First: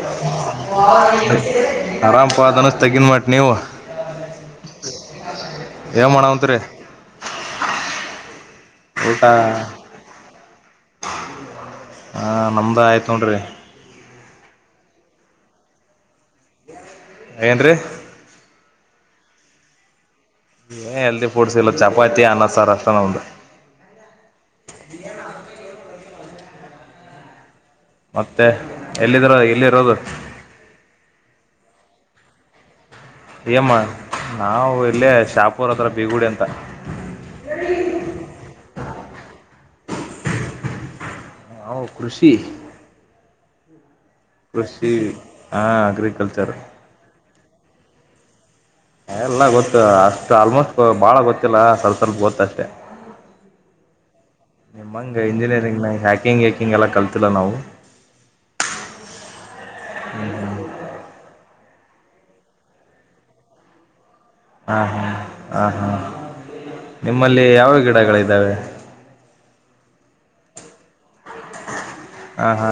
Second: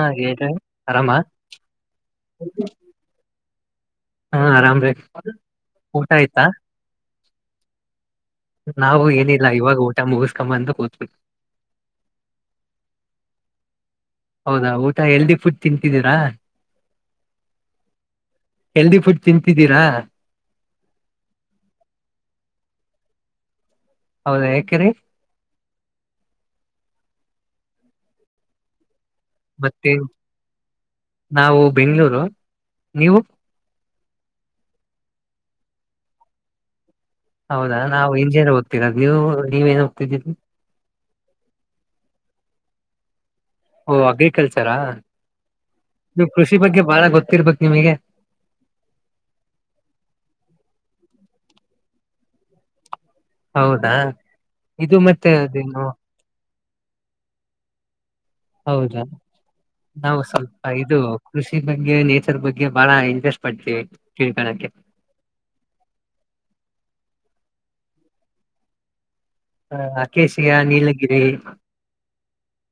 ಹಾ ಹೇಳ್ರಿ ಆರಾಮ ಆರಾಮಪ ಧನುಷ್ ತೆಗ್ಗಿನ್ ಮಟ್ ನೀವು ಹಾ ಆರಾಮ್ರೀ ಏನ ಊಟ ಆಯ್ತಾ ಮಾಡವಂತ್ರಿ ನಾವು ಊಟ ಏನಿಲ್ಲ ಇವಾಗ ಊಟ ಮುಗಸ್ಕೊಂಬಂದು ಕೂತೀನಿ ಹಾ ನಮ್ದ ಆಯ್ತು ನೋಡ್ರಿ ಹೌದಾ ಊಟ ಎಲ್ದಿ ಫುಡ್ ತಿಂತಿದ್ದೀರಾ ಏನ್ರೀ ಹೆಲ್ದಿ ಫುಡ್ ತಿಂತಿದ್ದೀರಾ ಹೆಲ್ದಿ ಫುಡ್ಸ್ ಇಲ್ಲ ಚಪಾತಿ ಅನ್ನ ಸರ್ ಅಷ್ಟ ನೋಡ್ರಿ ಹೌದಾ ಯಾಕ್ರೀ ಇಲ್ಲಿ ಏನು ಹಾಸ್ಟೇಲ್ ದಾಗ ಮತ್ತೆ ಎಲ್ಲಿದಿರ ಎಲ್ಲಿ ಮತ್ತೆ ಇರೋದು ನಾವು ಬೆಂಗಳೂರು ನೀವು ಎಮ್ಮ ನಾವವು ಇಲ್ಲೇ ಶಾಪೂರ್ ಹತ್ರ ಬೀಗುಡಿ ಅಂತ ಹೌದಾ ನಾವು ಇಂಜಿನಿಯರ್ ಹೋಗ್ತೀರ ನೀವು ನೀವೇನು ಕ ಜ ಹ ಕೃಷಿ ಓಹ ಅಗ್ರಿಕಲ್ಚರಾ ಕೃಷಿ ಹಾ ಇದು ಅಗ್ರಿಕಲ್ಚರ್ ಕೃಷಿ ಬಗ್ಗೆ ಬಾಳ ಗೊತ್ತ ಇಿರ್ಬೇಕಕ್ ನಿಮಗೆ ಎಲ್ಲ ಗೊತ್ತು ಅಷ್ಟ್ ಆಲ್ಮೋಸ್ಟ್ ಬಾಳ ಗೊತ್ತಿಲ್ಲ ಸ್ವಲ್ಪ ಸ್ವಲ್ಪ ಗೊತ್ತಷ್ಟೇ ಹೌದಾ ಇದು ಮತ್ತೆ ಅದೇನು ಹಿಗೆಲ್ಲ ಕಲ್ತಿಲ್ಲ ನಾವು ಹೌದಾ ನಾವು ಸ್ವಲ್ಪ ಇದು ಕೃಷಿ ಬಗ್ಗೆ ನೇಚರ್ ಬಗ್ಗೆ ಬಾಳ ಇಂಟ್ರೆಸ್ಟ್ ಪಡ್ತೀವಿ ತಿಳ್ಕಳಕ್ಕೆ ಹಾ ಹಾ ಹ ಹಾ ನಿಮ್ಮಲ್ಲಿ ಯಾವಾಗ ಗಿಡಗಳಿದ್ದಾವೆ ಹ ಕೇಶಿಯ ನೀಲಗಿರಿ ಹ ಹಾ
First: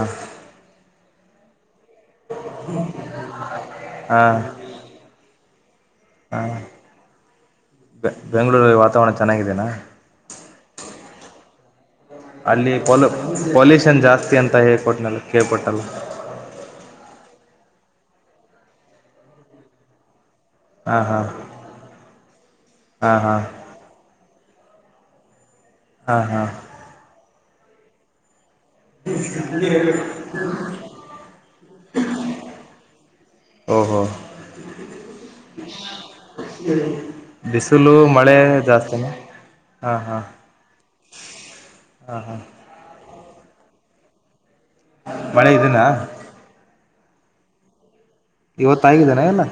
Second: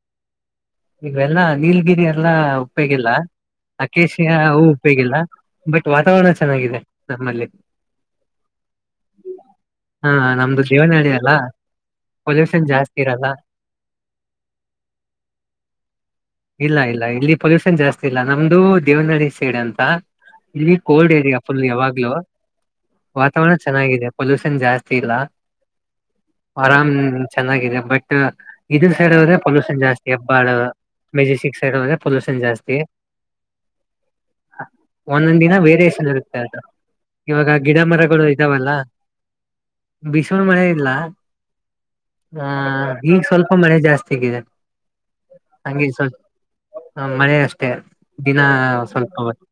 ಇವೆಲ್ಲ ನೀಲ್ಗಿರಿ ಎಲ್ಲ ಉಪ್ಪೇೋಗಿಲ್ಲ ಹಾ ಅಕೇಶಿಯ ಹೂ ಉಪೇೋಗಿಲ್ಲ ಬಟ್ ವಾತಾವರಣ ಚೆನ್ನಾಗಿದೆ ನಮ್ಮಲ್ಲಿ ಬೆಂಗಳೂರಲ್ಲಿ ವಾತಾವರಣ ಚೆನ್ನಾಗಿದೆನಾ ಹಾ ನಮ್ದು ದೇವನಹಳಿ ಅಲ್ಲ ಪೊಲ್ಯೂಷನ್ ಅಲ್ಲಿ ಪ ಜಾಸ್ತಿ ಇರಲ್ಲ ಪೊಲ್ಯೂಷನ್ ಜಾಸ್ತಿ ಅಂತ ಹೇಳ್ಕೊಟ್ಟ ನ ಕೇಳ್ಬಟ್ಟ ಇಲ್ಲ ಇಲ್ಲ ಇಲ್ಲಿ ಪೊಲ್ೂಷನ್ ಜಾಸ್ತಿ ಗಲ್ಲ ನಮ್ದು ದೇವನಹಳ್ಳಿ ಸೈಡ್ ಅಂತ ಇಲ್ಲಿ ಹಾಂ ಕೋಲ್ಡ್ ಹಾಂ ಏರಿಯಾ ಫುಲ್ ಯಾವಾಗ್ಲೂ ಹಾಂ ಹಾಂ ವಾತಾವರಣ ಚೆನ್ನಾಗಿದೆ ಜಾಸ್ತಿ ಇಲ್ಲಾ ಹಾಂ ಹಾಂ ಆರಾಮ ಚೆನ್ನಾಗಿದೆ ಬಟ್ ಇದ ಸೈಡ್ ಆದ್ರೆ ಪೊಲ್ೂಷನ್ ಜಾಸ್ತಿಿಯ ಬಾಳ ಮೆಜೆಸ್ಟಿಕ್ ಸೈಡ್ೆ ಪೊಲ್ೂಷನ್ ಜಾಸ್ತಿ ಓಹೋ ಒಂದೊಂದ ದಿನ ವೇರಿಷನ್ ಇರುತ್ತೆ ಅದು ಇವಾಗ ಗಿಡ ಬಿಸಿಲು ಮರಗಳು ಮಳೆ ಇದಾವಲ್ಲ ಜಾಸ್ತಿನ ಹಾಂ ಹಾಂ ಬಿಸಲು ಮಳೆ ಇಲ್ಲ ಹಾಂ ಹಾಂ ಆ ಈಗ ಸ್ವಲ್ಪ ಮಳೆ ಜಾಸ್ತಿ ಆಗಿದೆ ಮಳೆ ಇದನಾ ಹ ಮಳೆ ಅಷ್ಟೇ ದಿನ ಇವತ್ತ ಸ್ವಲ್ಪ ಆಗಿದ್ದಾನ ಎಲ್ಲ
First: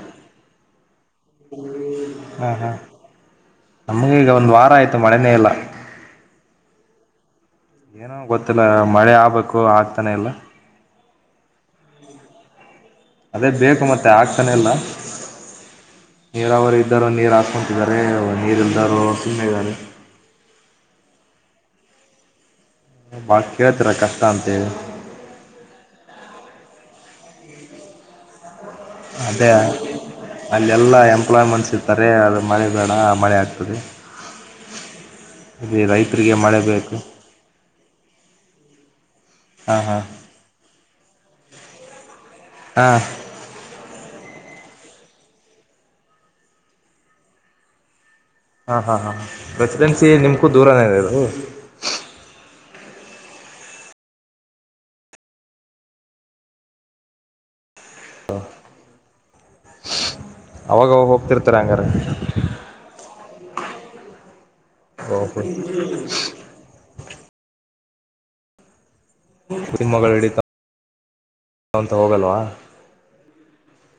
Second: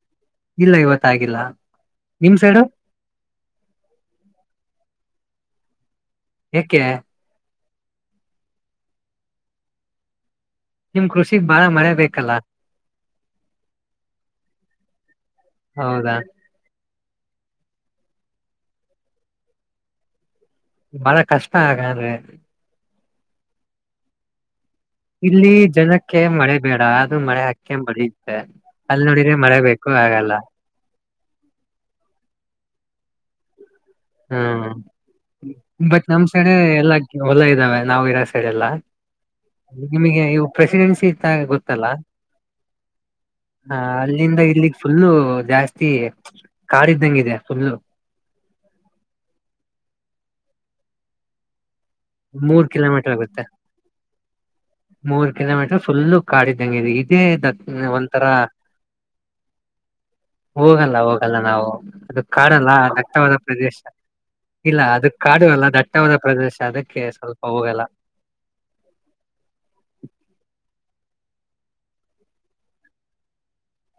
ಇಲ್ಲ ಇವತ್ತಾಗಿಲ್ಲ ನಿಮ್ ಹಾ ಸೈಡು ಹಾ ನಮ್ಗೆ ಈಗ ಒಂದ್ ವಾರ ಆಯ್ತು ಮಳೆನೆೇ ಎಲ್ಲ ಯಕೆ ಏನೋ ಗೊತ್ತಿಲ್ಲ ಮಳೆ ಆಬೇಕು ಆಗ್ತಾನೆ ಎಲ್ಲ ನಿಮ್ ಕೃಷಿಗ್ ಬಾಳ ಮಳೆ ಬಲ್ಲ ಅದೇ ಬೇಕು ಮತ್ತೆ ಆಗ್ತಾನೆ ಎಲ್ಲ ಹೌದಾ ನೀರಾವರ ಇದಾರ ನೀರು ಹಾಸ್ಕೊಂತಿದ್ದಾರೆ ನೀರು ಇಲ್ದಾರ ಸುಮ್ಮ ಇದಾರೆ ಬಳ ಕಷ್ಟ ಆಗಂದ್ರೆ ಬಾಿ ಕೇಳ್ತರ ಕಷ್ಟ ಅಂತ ಹೇಳಿ ಇಲ್ಲಿ ಜನಕ್ಕೆ ಮಳೆ ಬೇಡ ಆದ್ರೂ ಮಳೆ ಹಾಕೇ ಬಳತ್ತೆ ಅದೇ ಅಲ್ಲ ಎಲ್ಲಾ ಎಂಪ್ಲಾಯ್ಮೆಂಟ್ಸ್ ಇತಾರೆ ಅದು ಮನೆ ಬೇಡ ಮಳೆ ಆಗ್ತದೆ ಹ್ಮ್ ಇಲ್ಲಿ ಬಟ್ ನಮ್ ರೈತರಿಗೆ ಸೈಡೆ ಮಳೆ ಎಲ್ಲ ಬೇಕು ಹೊಲ ಇದ್ದಾವೆ ನಾವವು ಇರೋ ಸೈಡೆ ಎಲ್ಲ ಹಾ ಹಾ ನಿಮಗೆ ಇವು ಪ್ರೆಸಿಡೆನ್ಸಿ ಗೊತ್ತಲ್ಲಾ ಹ ಅಲ್ಲಿಂದ ಇಲ್ಲಿಗ್ ಫುಲ್ಲು ಜಾಸ್ತಿ ಕಾಡಿದ್ದಂಗಿದೆ ಫುಲ್ಲು ಹಾ ಹಾ ಹಾ ಪ್ರೆಸಿಡೆನ್ಸಿ ನಿಮ್ಕೂ ದೂರನೇ ಇದು ಮೂರ್ ಕಿಲೋಮೀಟರ್ ಆಗುತ್ತೆ ಮೂರ್ ಕಿಲೋಮೀಟರ್ ಫುಲ್ಲು ಕಾಡಿದ್ದಂಂಗಿದೆ ಇದೇ ದ ಒಂಥರ ಅವಾಗ ಹೋಗಲ್ಲ ಹೋಗಲ್ಲ ಹೋಗ್ತಿರ್ತಾರೆ ನಾವು ಹಂಗಾರೆ ಅದು ಕಾಡಲ್ಲ ರಕ್ತವಾದ ಪ್ರದೇಶ ಇಲ್ಲ ಅದು ಓಕೆ ಕಾಡು ಅಲ್ಲ ದಟ್ಟವಾದ ಪ್ರದೇಶ ಅದಕ್ಕೆ ಹೋಗಲ್ಲ ಮಗಳು ಹಿಡಿತ ಅಂತ ಹೋಗಲ್ವಾ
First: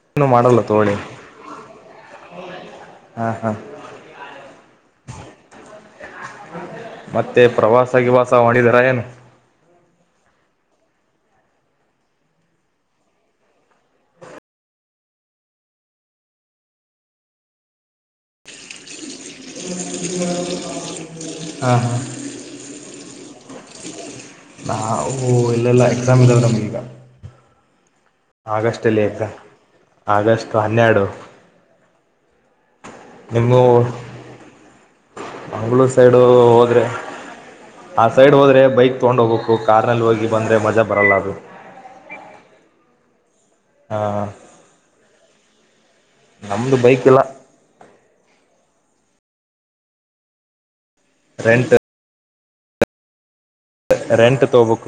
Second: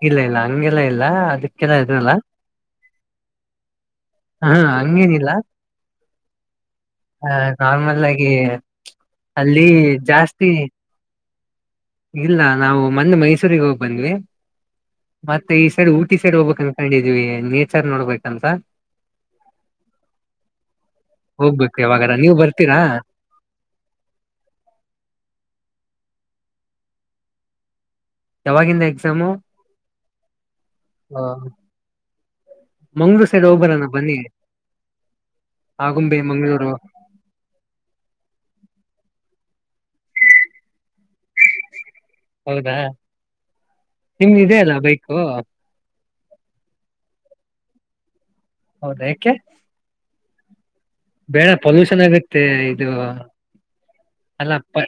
ಇಲ್ಲ ಏನು ಇಲ್ಲ ಮಾಡಲ್ಲ ಹಂಗೆಲ್ಲ ತೋಳಿ ಇಲ್ಲ ಅದಕ್ಕೆಲ್ಲ ಹೆದ್ರಲ್ಲ ಹಾ ಹಾ ಹ ಹಂಗೇನಿಲ್ಲ ಮತ್ತೆ ಪ್ರವಾಸ ನಾರ್ಮಲ್ ಆಗಿ ಗಿವಾಸ ಮಾಡಿದಾರ ಏನು ಅಲ್ಲಿ ಜಾಸ್ತಿ. ಇಲ್ಲ ನಾವು ಮೊನ್ನೇ ಮೈಸೂರಿಗೆ ಹೋಗ್ ಬಂದ್ವಿ ಮತ್ತೆ ಈ ಸೈಡ್ ಊಟಿ ಸೈಡ್ ಹೋಬೇಕ ಅನ್ಕೊಂಡಿದ್ವಿ ನೇಚರ್ ನೋಡ್ಬೇಕಂತ. ಹಾ ಹೋಗ್ಬೇಕು ಹಾ ಯಾವಾಗಾರ ನೀವ್ ಬರ್ತೀರಾ ನಾ ಓ ಇಲ್ಲಿಲ್ಲ ಎಕ್ಸಾಮ್ ಇದವ ನಮ್ಗೀಗ. ಯಾವಾಗಿಂದ ಆಗಸ್ಟ್ ಅಲ್ಲಿ ಎಕ್ಸಾಮು ಎಕ್ಸಾಮ್ ಆಗಸ್ಟ್ ಹನ್ನೆರಡು ಮಂಗ್ಳೂರ್ ಸೈಡ್ ನಿಮ್ಮು ಹೋಗ್ಬರೋಣ ಬನ್ನಿ ಮಂಗಳೂರು ಆಗುಂಬೆ ಸೈಡು ಮಂಗ್ಳೂರು ಹೋದ್ರೆ ಆ ಸೈಡ್ ಹೋದ್ರೆ ಬೈಕ್ ತೊಂಡ್ ಹೋಬಕು. ಕು ಕಾರ್ನಲ್ಲಿ ಹೋಗಿ ಬಂದರೆ ಮಜಾ ಬರಲ್ಲಾ ಅದು. ಹೌದಾ ಹ ನಿಮ್ದ ಇದೆ ಅಲ್ಲಾ ಬೈಕು. ನಮ್ದು ಬೈಕ್ ಇಲ್ಲ. ಹೌದಾ ಏಕೆ. ಬೇಡ ರೆಂಟ್ ಪೊಲ್ಯೂಷನ್ ಆಗುತ್ತೆ ತ್ತೆ ಇದು. ರೆಂಟ್ ಅಲ್ಲ ಪ ತೋಬಕ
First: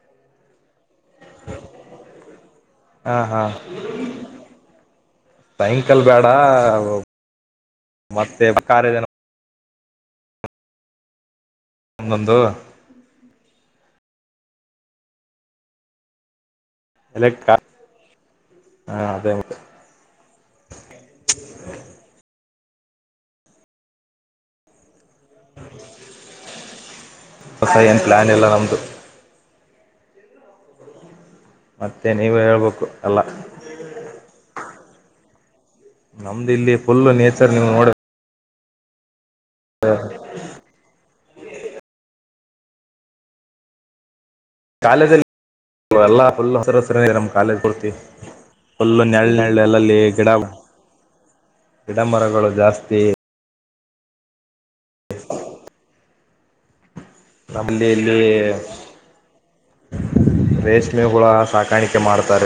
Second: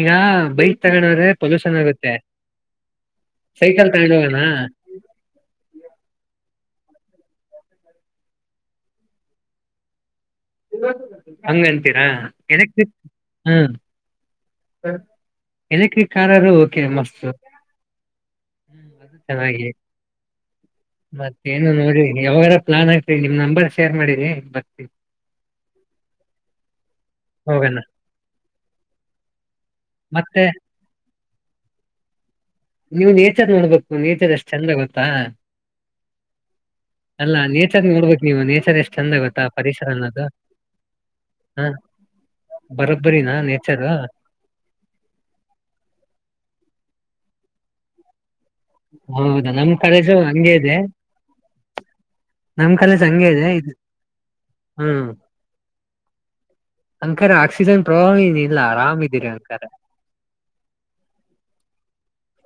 ಇಗ ಬೈ ತಗೊಂಡದ್ರೆ ಪೊಲ್ಯೂಷನ್ ಆಗುತ್ತೆ ಹಾ ಹಾ ಸೈಕಲ್ ತಗೊಂಡಹೋಗೋಣ. ಸೈಂಕಲ್ ಬೇಡ ಮತ್ತೆ ಕಾರ್ಯದೇನೋ ಇಲ್ಲ [unintelligible] ಹಂಗ ಅಂತೀರಾ ಒಂದೊಂದು ಎಲೆಕ್ಟ್ರಿಕ್ ಹ್ಮ ಏನಕ್ಕೆ ಕಾರದು. ಕೆ ಮಸ್ತು ಎಲೆಕ್ಟ್ ಕಾರ್ ಹ್ಮ ಹ ಅದು ಅದೇ ಚೆನ್ನಾಗಿ ಮತ್ತೇನು ನೋಡಿ ಯಾವಗರ. ಪ್ಲಾನ್ ಐತಿ ಈಗ ನಿಮ್ ನಂಬರ್ ಶೇರ್ ಮಾಡಿರಿ ಬರ್ತಿಗ. ಹ [inaudible] ಹೊಸ ಹೋಗೋಣ ಏನ್ ಪ್ಲಾನ್ ಇಲ್ಲ ನಮ್ದು. ಮತ್ತೆ ಮತ್ತೇನ ನೀವು ನೇಚರ್ ನೋಡ್ಬೇಕು ನೇಚರ್ ಎಷ್ಟ್ ಚಂದ ಗೊತ್ತಾ. ನಮ್ದು ಇಲ್ಲಿ ಫುಲ್ ನೇಚರ್ ನೀವು ನೋಡ. ಚರ ಎಷ್ಟ ಚಂದಗೊತ್ತ. ಪರಿಸರನದು. ಹಾ ಬರೋಬ್ಬರಿನಾ ನೇಚರ್. ಕಾಲೇಜಲ್ಲಿ ಎಲ್ಲಾ ಫುಲ್ ಹಸರ ಹಸರಿದೆ ನಮ್ಮ್ ಕಾಲೇಜ್ ಪೂರ್ತಿ. ಫುಲ್ಲು ನೆಳ್ ಹೌದಾ ನಮ್ ನೆಳ್ಳಲ್ಲಿ ಕಾಲೆಜು ಗಿಡ ಹಂಗೆ ಇದೆ ಗಿಡ ಮರಗಳು ನಮ್ ಜಾಸ್ತಿ ಕಾಲೇಜ್ ಹಂಗೆ ಇದೆ ಹ್ಮ್ ಅಂಕರ ಆಕ್ಸಿಜನ್ ನಮ್ಮಲ್ಲಿ ಇಲ್ಲಿ ಪ್ರಾಬ್ಲಮ್ ಏನಿಲ್ಲ ಆರಾಮ್ ಇದೀರಿ ಅಂಕರ ರೇಷ್ಮೆ ಹುಳ ಸಾಕಾಣಿಕೆ ಮಾಡ್ತಾ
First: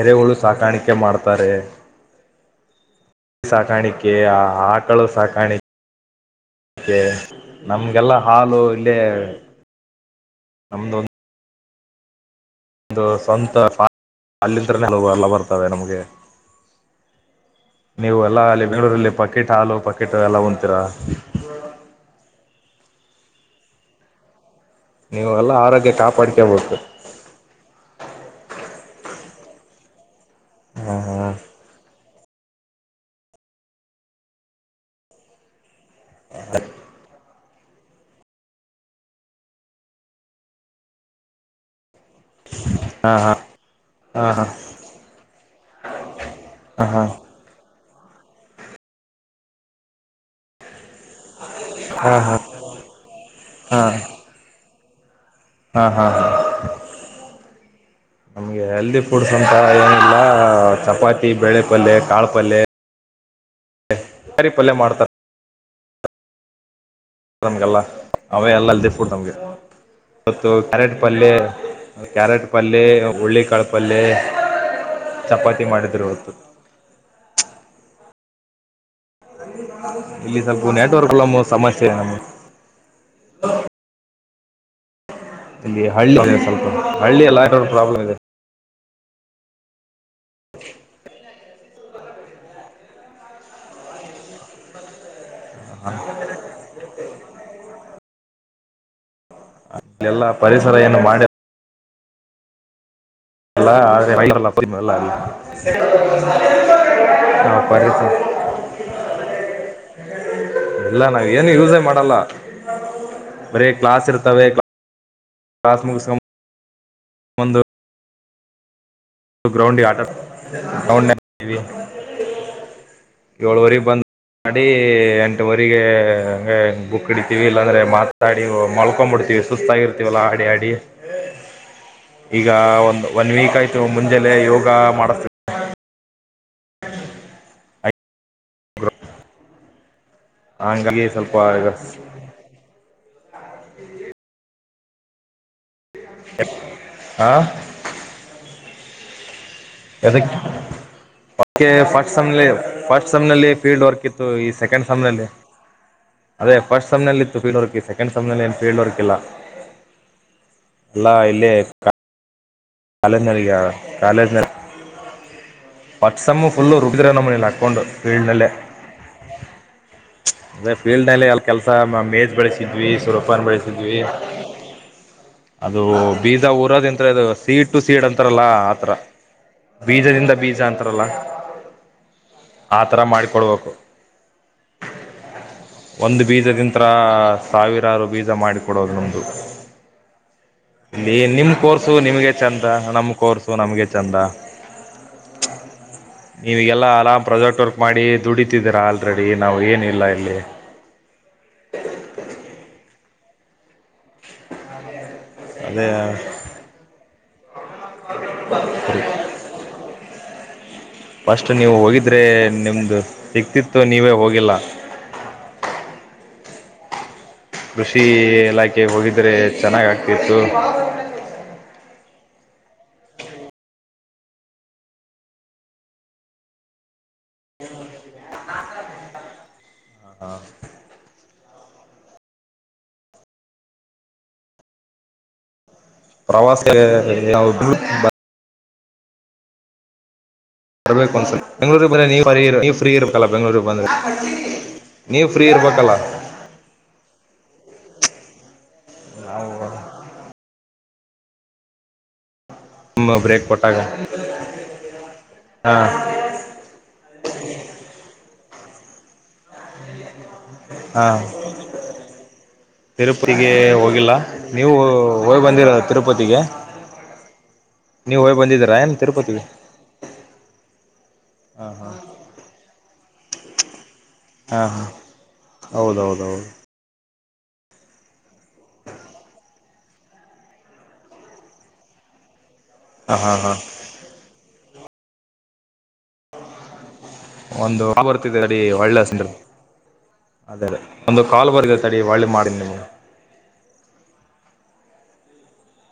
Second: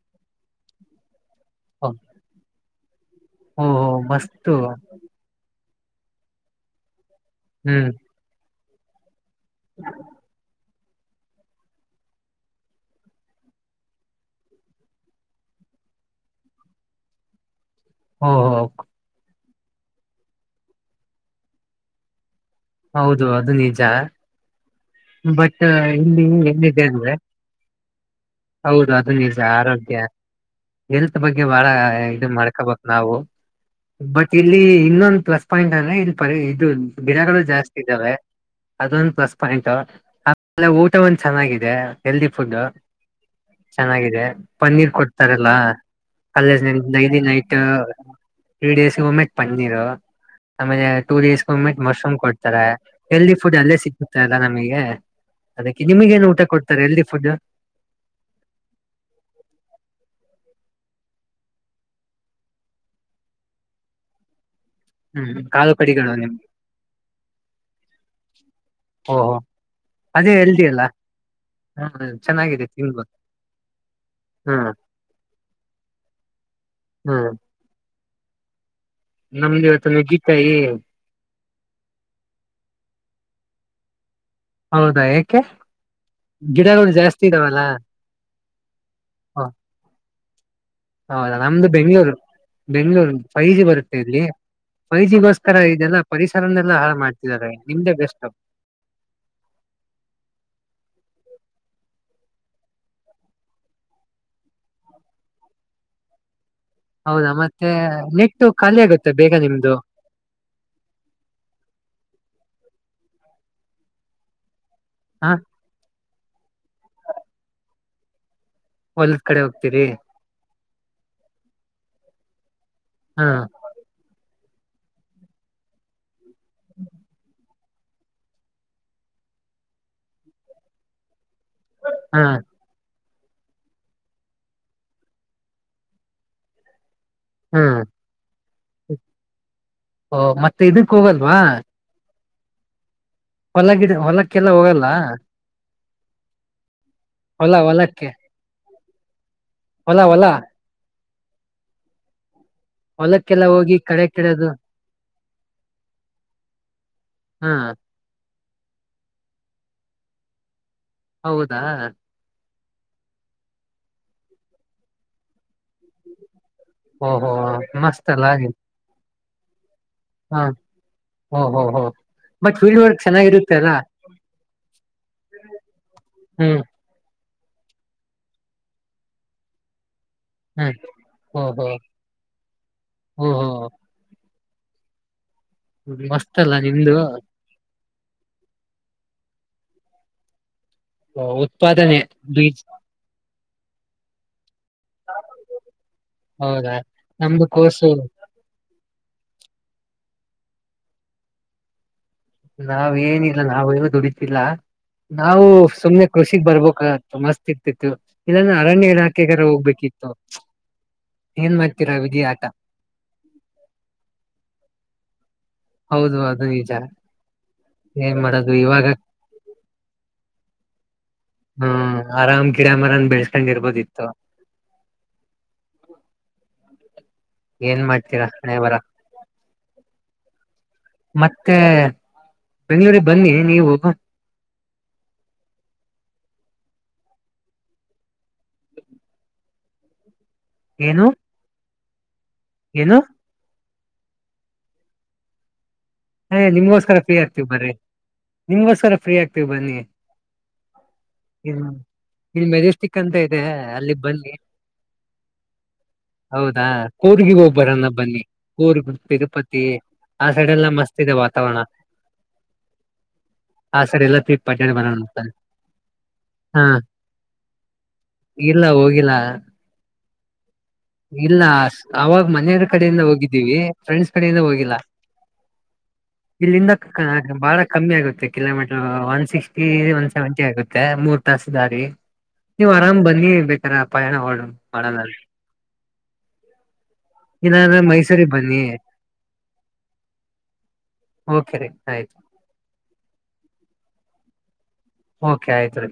ಎರೆ ಹಳು ಸಾಕಾಣಿಕೆ ಮಾಡ್ತಾರೆ ಬಾರೆ ಓಹ್ ಿ ಓಹೋ ಸಾಕಾಣಿಕೆ ಆ ಮಸ್ತು ಆಕಳ ಸಾಕಾಣಿಕೆ ಓೆ ನಮ್ಗೆಲ್ಲಾ ಹಾಲು ಅಂದ ಹ್ ನಮ್ದೊಂದು ಒಂದು ಸ್ವಂತ ಅಲ್ಲಿಿದ್ರ ಎಲ್ಲ ಬರ್ತವೆ ನಮ್ಗೆ ನೀವು ಅಲ್ಲ ಓಹೋ ಅಲ್ಲಿ ಬೆಂಗಳೂರಲ್ಲಿ ಪಕೆಟ್ ಹಾಲು ಪಕೆಟ್ ಎಲ್ಲ ಒಂತರ. ಹೌದು ಅದು ನಿಜ ನೀವು ಎಲ್ಲಾ ಬಟ್ ಆರೋಗ್ಯ ಇಲ್ಲಿ ಕಾಪಾಡ್ಕೋಬೇಕು ಎಲ್ಲಿದೆ ಅ್ರದೆ ಹೌದು ಅದು ನಿಜ ಆರೋಗ್ಯ ಹಾ ಎಲ್ತ್ ಬಗ್ಗೆ ಬಾಳ ಮಾಡ್ಕೋಬೇಕ ನಾವು ಬಟ್ ಇಲ್ಲಿ ಇನ್ನೊಂದು ಪ್ಲಸ್ ಪಾಯಿಂಟ್ ಇದು ಪರಿ ಇದು ಗಿಡಗಳು ಜಾಸ್ತಿ ಅದೊಂದು ಪ್ಲಸ್ ಪಾಯಿಂಟ್ ಆಮೇಲೆ ಊಟ ಒಂದ ಚೆನ್ನಾಗಿದೆ ಹೆಲ್ದಿ ಫುಡ್ ಚೆನ್ನಾಗಿದೆ ಹಾ ಹಾ ಪನ್ನೀರ್ ಕೊಡ್ತಾರಲ್ಲ ಹಾ ಕೇಜೈಲಿ ನೈಟ್ ತ್ರೀ ಡೇಸ್ ಒಮ್ಮೆ ಪನ್ನೀರು ಆಮೇಲೆ ಟೂ ಡೇಸ್ಗೆಂದ್ಿಟ್ ಹಾ ಮಶ್ರೂಮ್ ಹಾ ಹಾ ಕೊಡ್ತಾರೆ ಹೆಲ್ದಿ ಫುಡ್ ಅಲ್ಲೇ ಹಾ ಸಿಗುತ್ತೆ ಅಲ್ಲಾ ನಮಗೆ ಅದಕ್ಕೆ ಹಾ ಹಾ ನಿಮಗ ಏನು ಊಟ ಕೊಡ್ತಾರೆ ಎಲ್ದಿ ಫುಡ್ ನಮ್ಗೆ ಹೆಲ್ದಿ ಫುಡ್ಸ್ ಅಂತ ಏನಿಲ್ಲ ಹ ಚಪಾತಿ ಬೆೇಳೆ ಪಲ್ಯ ಕಾಳ ಪಲ್ೆ ಪಲ್ಯ ಮಾಡ್ತಾರೆ ಹ್ಮ್ ಕಾಲು ಕಡಿಗಳು ನಿಮ್ಗೆ ಅನ್ ಕಲ್ಲ ಅವೇ ಎಲ್ಲಲ್ಲದೆಫುಡ್ ನಮಗೆ ಓಹೋ ಅದೇ ಇವತ್ತು ಹೆಲ್ದಿ ಅಲ್ಲ ಕ್ಯಾರೆಟ್ ಪಲ್ಯ ಹ್ಮ್ ಕ್ಯಾರೆಟ್ ಚೆನ್ನಾಗಿದೆ ಪಲ್ಯ ತಿನ್ಬೋದು ಹುಳ್ಳಿಕಾಳ ಪಲ್ಯ ಹ್ಮ್ ಚಪಾತಿ ಮಾಡಿದರು ಇವತ್ತು ಹ್ಮ್ ನಮ್ದು ಇವತ್ತು ಇಲ್ಲಿ ನುಗ್ಗಿಕಾಯಿ ಸ್ಲ್ಪು ನೆಟ್ವರ್ಕ್ಗಳಮ್ಮ ಸಮಸ್ಯೆ ಇದೆ ನಮಗೆ [inaudible] ಹೌದಾ ಯಾಕೆ ಇಲ್ಲಿ ಹಳ್ಳಿ ಸ್ವಲ್ಪ ಗಿಡಗಳು ಹಳ್ಳಿ ಲ ಪ್ರಾಬ್ಲಮ್ ಆಗ ಹಾ ಹೌದಾ ನಮ್ದು ಬೆಂಗ್ಳೂರು ಬೆಂಗ್ಳೂರು ಫೈವ ಜಿ ಬರುತ್ತೆ ಇಲ್ಲಿ ಫೈವ ಜಿ ಬಸ್ ಈರ ಇದೆಲ್ಲಾ ಪರಿಸರಲ್ಲ ಹಾಳ ಮಾಡ್ತಿದ್ದಾರೆ ನಿಮ್ದೆ ಬೆಸ್ಟ್ ಹ ಎಲ್ಲಾ ಪರಿಸರ ಏನು ಮಾಡಿದ ಲ್ಲ ಆ ಮೈ ಎಲ್ಲ ಪ್ರಡಿಮ ಇಲ್ಲ ಅಲ್ಲಿ ಹೌದಾ ನಾವು ಮತ್ತೆ ಪರಿಸರ ನೆಟ್ಟು ಖಾಲಿ ಆಗುತ್ತೆ ಬೇಗ ನಿಮ್ದು ಬರೇ ಕ್ಲಾಸ್ ಇರ್ತವೆ ಕ ಹಾ ಪ್ರಾಥಮಿಕ ಸಮ ಒಂದು ಒಲ್ದ್ ಕಡೆ ಹೋಗ್ತೀರಿ ಹೌಟವಿ ಹಾ ಏಳುವರಿ ಬಂದ ಮಾಡಡಿ ಎಂಟುವರೆಗೆ ಬುಕ್ಿಡ್ಿತೀವಿ ಲ್ಲ ಅಂದ್ರೆ ಮಾತಾಡಿ ಮಲ್ಕೊಂಡ್ ಬಿಿಡ್ತೀವಿ ಸುಸ್ತಾಗಿರ್ತೀವಲ್ಲ ಆಡಿ ಆಡಿ ಹಾ ಈಗ ಒಂದು ಒನ್ ವೀಕ ಆ ಮುಂಜೆಲ್ಲೆ ಯೋಗ ಮಾಡಿಸತ ಹ ಹ್ಮ್ ಓ ಮತ್ತೆ ಇದಕ್ಕ ಹಂಗಾಗಿ ಸ್ವಲ್ಪ ಹೋಗಲ್ವಾ ಈಗ ಹೊಲ ಗಿಡ ಹೊಲಕ್ಕೆಲ್ಲ ಹೋಗಲ್ಲ [unintelligible] ಎ ಹಾ ಹೊಲ ಹೊಲಕ್ಕೆ ಹೊಲ ಹೊಲ ಇದದಕ್ಕೆ ೆ ಫಸ್ಟ್ ಸಮ ಫಸ್ಟ್ ಹೊಲಕ್ಕೆಲ್ಲ ಸಮ್ನಲ್ಲಿ ಹೋಗಿ ಫೀಲ್ಡ್ ವರ್ಕ್ ಕಡೆ ಇತ್ತು ಈ ಕೆಡದು ಸೆಕೆಂಡ್ ಸಮ್ನಲ್ಲಿ ಅದೇ ಫಸ್ಟ್ ಸಮ್ನಲ್ಲಿ ಇತ್ತು ಹಾ ಫೀಲ್ಡ್ ವರ್ಕ್ ಸೆಕೆಂಡ್ ಸಮ್ನಲ್ಲಿ ಏನು ಫೀಲ್ಡ್ ವರ್ಕ್ ಇಲ್ಲ ಹೌದಾ ಲಾಯ್ಲೆಕ್ಕ ಕಾಲಜ್ ಕಾಲಜ ವಟ್ಸ ಫುಲ್ಲ ರುಬ್ಬಿದ್ರ ಓಹೋ ನಮ್ಮನಲಿ ಹಾಕೊಂಡು ಮಸ್ತ್ ಫೀಲ್ಡ್ ಅಲ್ಲ ನಲ್ಲ ಹಾ ಅ ಫೀಲ್ಡ್ ನಲ್ಲಿ ಎಲ್ಲಿ ಓಹೋ ಕೆಲಸ ಹೋ ಮೇಜ್ ಬಟ್ ಫೀಲ್ಡ್ ಬೆಳಸಿದ್ವಿ ವರ್ಕ್ ಸುರಫನ್ ಚೆನ್ನಾಗಿರುತ್ತೆ ಅಲ್ಲ ಬೆಳಸಿದ್ವಿ ಅದು ಬೀಜ ಹ್ಮ್ ಊರದ ಇಂತ ಸೀಡ್ ಟು ಸೀಡ್ ಅಂತಾರಲ್ಲ ಆ ಥರ ಬೀಜದಿಂದ ಬೀಜ ಹ್ಮ್ ಅಂತಾರಲ್ಲ ಓಹೋ ಆ ಥರ ಓಹೋ ಮಾಡಿಕೊಡ್ಬೇಕು ಒಂದು ಮಸ್ತ್ ಅಲ್ಲ ಬೀಜದಿಂತ್ರ ನಿಮ್ದು ಸಾವಿರಾರು ಬೀಜ ಮಾಡಿಕೊಡೋದು ನಮ್ದು ನೀ ನಿಮ ಕೋರ್ಸು ಉತ್ಪಾದನೆ ನಿಮಗೆ ಬೀಜ ಚಂದ ನಮ ಕೋರ್ಸು ನಮ್ಗೆ ಚಂದ ಹೌದಾ ನೀವಗೆಲ್ಲ ಅರಾಮ್ ನಮ್ದು ಪ್ರಾಜೆಕ್ಟ್ ವರ್ಕ್ ಕೋರ್ಸು ಮಾಡಿ ದುಡಿತಿದ್ದೀರಾ ಅ ರೆೆಡಿ ನಾವು ಏನಿಲ್ಲ ಇಲ್ಲಿ ನಾವ್ ಏನಿಲ್ಲ ನಾವು ದುಡಿತೀವಿ ಇಲ್ಲ ನಾವು ಅದೇ ಸುಮ್ನೆ ಕೃಷಿ ಬರ್ಬೇಕ ಮಸ್ತ್ ಇರ್ತಿತ್ತು ಇಲ್ಲಂದ ಅರಣ್ಯ ಇಲಾಖೆ ಅದ್ರು ಹೋಗ್ಬೇಕಿತ್ತು ಫಸ್ಟ್ ಏನ್ ನೀವು ಮಾಡ್ತೀರಾ ಹೋಗಿದ್ರೆ ವಿಧಿ ಆಟ ನಿಮ್ದು ಸಿಕ್ತಿತ್ತು ನೀವೇ ಹೋಗಿಲ್ಲ ಹೂ ಹೌದು ಅದು ನಿಜ ಕೃಷಿ ಏನ್ ಮಾಡೋದು ಇಲಾಖೆ ಇವಾಗ ಹೋಗಿದ್ರೆ ಚೆನ್ನಾಗ ಆಗ್ತಿತ್ತು ಹ್ಮ್ ಆರಾಮ್ ಕಿರಾಮರನ್ ಬೆಳ್ಸ್ಕೊಂಡ್ ಇರ್ಬೋದಿತ್ತು ಏನ್ ಮಾಡ್ತೀರಾ ಹಣೆ ಬರ ಹ ಹಾ ಮತ್ತೆ ಬೆಂಗಳೂರು ಗೆ ಬನ್ನಿ ನೀವು ಪ್ರವಾಸ ಏನು ಬರ್ಬೇಕು ಒನ್ಸಲ್ ಬೆಂಗಳೂರು ಮಲೆ ನೀವು ಫ್ರೀ ಏನು ಇರಬೇಕಾ ಅಲ್ಲ ನೀವು ಬೆಂಗಳೂರ್ ಬಂದ್ರ ನೀವು ಫ್ರೀ ಇರ್ಬೇಕಲ್ಲ ನೀವು ಬರ್ರಿ ನಿಂಗ್ಸ್ಕರ ಫ್ರೀ ಆಗ್ತೀವಿ ಬನ್ನಿ ಹೂ ಇಲ್ಲಿ ಮೆಜೆಸ್ಟಿಕ್ ನಿಮ್ಮ ಅಂತ ಇದೆ ಬ್ರೇಕ್ ಕೊಟ್ಟಾಗ ಅಲ್ಲಿ ಬನ್ನಿ ಹಾ ಹೌದಾ ಕೂರ್ಗ ಹೋಗಬರನ್ನ ಬನ್ನಿ ಊರು ತಿರುಪತಿ ಆ ಸೈಡ್ ಎಲ್ಲಾ ಮಸ್ತ್ ಇದೆ ಹಾಂ ವಾತಾವರಣ ತಿರುಪತಿಗೆ ಆ ಸರಿ ಹೋಗಿಲ್ಲ ಎಲ್ಲ ತಿರ್ಗಿ ಪಟ್ಟಾಡಿ ನೀವು ಬರೋಣ ಅಂತ ಹೋಗ್ಿ ಬಂದಿರ ತಿರುಪತಿಗೆ ಹಾ ನೀವು ಹೋಗ್ ಇಲ್ಲ ಬಂದಿದ್ದೀರಾ ಏನು ಹೋಗಿಲ್ಲ ತಿರುಪತಿಗೆ ಇಲ್ಲ ಹಾಂ ಹಾಂ ಅವಾಗ ಮನೆಯವದ ಕಡೆಯಿಂದ ಹೋಗಿದ್ದ ಇದ್ದೀವಿ ಫ್ರೆಂಡ್ಸ್ ಕಡೆಯಿಂದ ಹಾಂ ಹೋಗಿಲ್ಲ ಹಾಂ ಹೌದೌದೌದು ಇಲ್ಲಿಂದ ಬಾಳ ಕಮ್ಮಿ ಆಗುತ್ತೆ kilometre one sixty one seventy ಆಗುತ್ತೆ ಮೂರ್ ತಾಸ ದಾರಿ ನೀವ್ ಆರಾಮ್ ಹಾಂ ಬನ್ನಿ ಹಾಂ ಹಾಂ ಬೇಕಾರ ಪಯ ಪಡದ ಹ ಒಂದು ಕಾಲು ಬರ್ತದೆ ಅಡಿ ಒಳ್ಳೆ ಅಸನ್ ರೀ ಅದೇ ಅದೇ ಒಂದು ಕಾಲು ಓಕೆ ರೀ ಬರ್ಗ ತಡಿ ಆಯ್ತು ಒಳ್ಳೆ ಮಾಡಿನಿ ನಿಮಗೆ ಓಕೆ ಆಯ್ತ್ ರೀ